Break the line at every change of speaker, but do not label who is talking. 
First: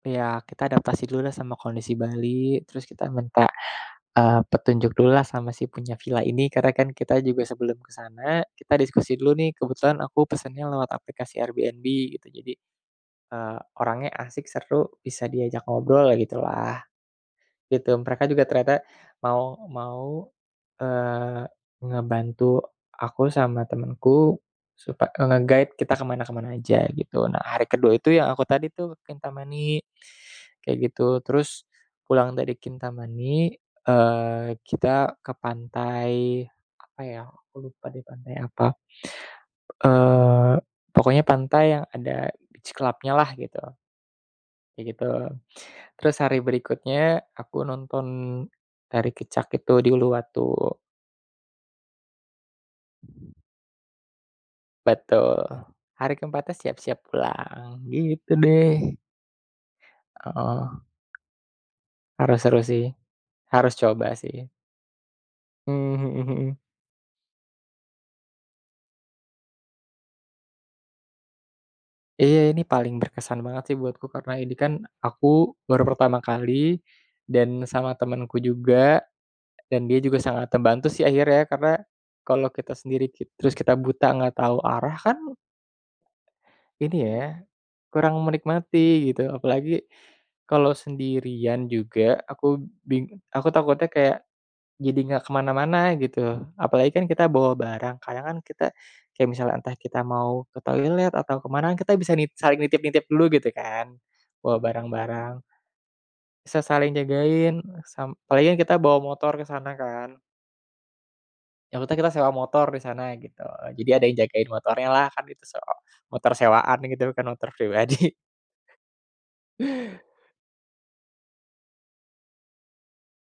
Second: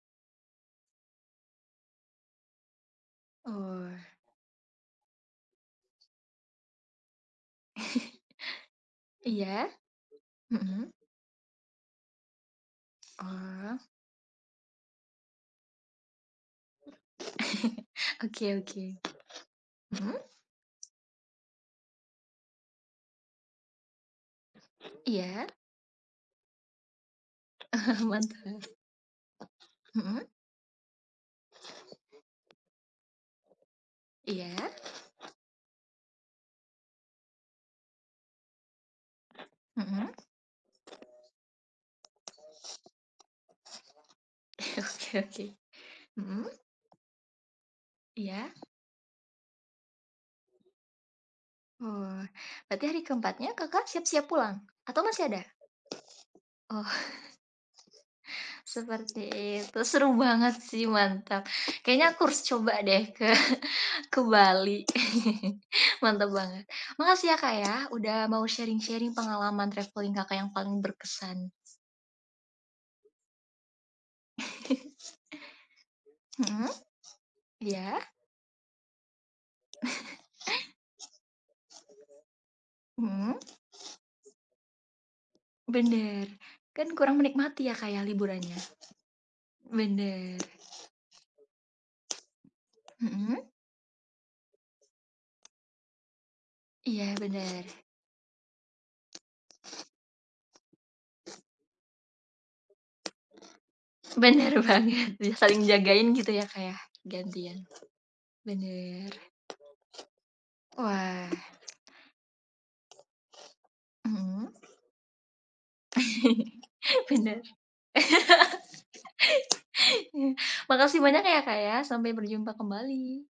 Iya, kita adaptasi dululah sama kondisi Bali terus kita minta,
Oh.
eee, petunjuk dululah sama si punya villa ini. Karena kan kita juga sebelum ke sana kita diskusi dulu nih,
Iya,
kebetulan aku pesennya
hmm.
lewat aplikasi Airbnb, gitu. Jadi, eee,
Oh.
orangnya asik, seru, bisa diajak ngobrol ya gitulah. Di tim mereka juga
Oke
ternyata
oke.
mau
Mmm.
mau, eee, ngebantu aku sama temenku, supa eee,
Iya.
nge-guide kita ke mana ke mana aja, gitu. Nah, hari ke-2 itu yang aku
Mantap.
tadi tuh Kintamani,
Hmm.
kayak gitu. Terus, pulang dari Kintamani, eee,
Iya.
kita ke pantai apa ya, aku lupa deh pantai apa.
Mhm.
Eee, pokoknya pantai yang ada beach club-nya-lah gitu. Kayak gitu.
Oke oke,
Terus hari
Mmm.
berikutnya aku nonton
Iya.
Tari Kecak itu di Uluwatu.
Oh, berarti hari ke-4-nya Kakak siap-siap pulang? Atau masih ada?
Betul, hari ke-4-nya
Oh.
siap-siap pulang, gitu deh.
Seperti itu, seru
Eee,
banget
oh.
sih, mantap. Kayaknya aku
Harus,
harus
seru
coba
sih.
deh ke
Harus coba
ke
sih.
Bali,
Mmm,
mantap
hmm hmm.
banget. Makasih ya, Kak, ya, udah mau sharing-sharing pengalaman travelling Kakak yang paling berkesan.
Iya, ini paling berkesan banget sih buatku karena ini kan aku baru pertama kali
Hmm,
dan sama
iya.
temenku juga, dan dia juga sangat terbantu sih akhirnya. Karena kalau kita sendiri kit
Mmm.
terus kita buta nggak tahu arah kan
Bener, kan
ini
kurang
ya
menikmati ya, Kak, ya
kurang
liburannya,
menikmati, gitu. Apalagi,
bener.
kalau sendirian juga aku bing
Hmm.
aku takutnya kayak jadi nggak ke mana-mana gitu. Apalagi kan
Iya,
kita bawa
bener.
barang, kadang kan kita, kayak misalnya entah kita mau ke toilet atau ke mana kan kita bisa nit saling nitip-nitip dulu gitu kan,
Bener
bawa
banget. Iya,
barang-barang.
saling jagain gitu ya, Kak,
Bisa
ya,
saling jagain,
gantian,
sam apalagi kan kita bawa
bener.
motor ke sana kan.
Wah.
Yang Kuta kita sewa motor di sana, gitu. Jadi ada yang
Mmm.
jagain motornyalah, kan itu sewa motor sewaan gitu bukan
Bener.
motor pribadi.
Makasih banyak ya, Kak, ya, sampai berjumpa kembali.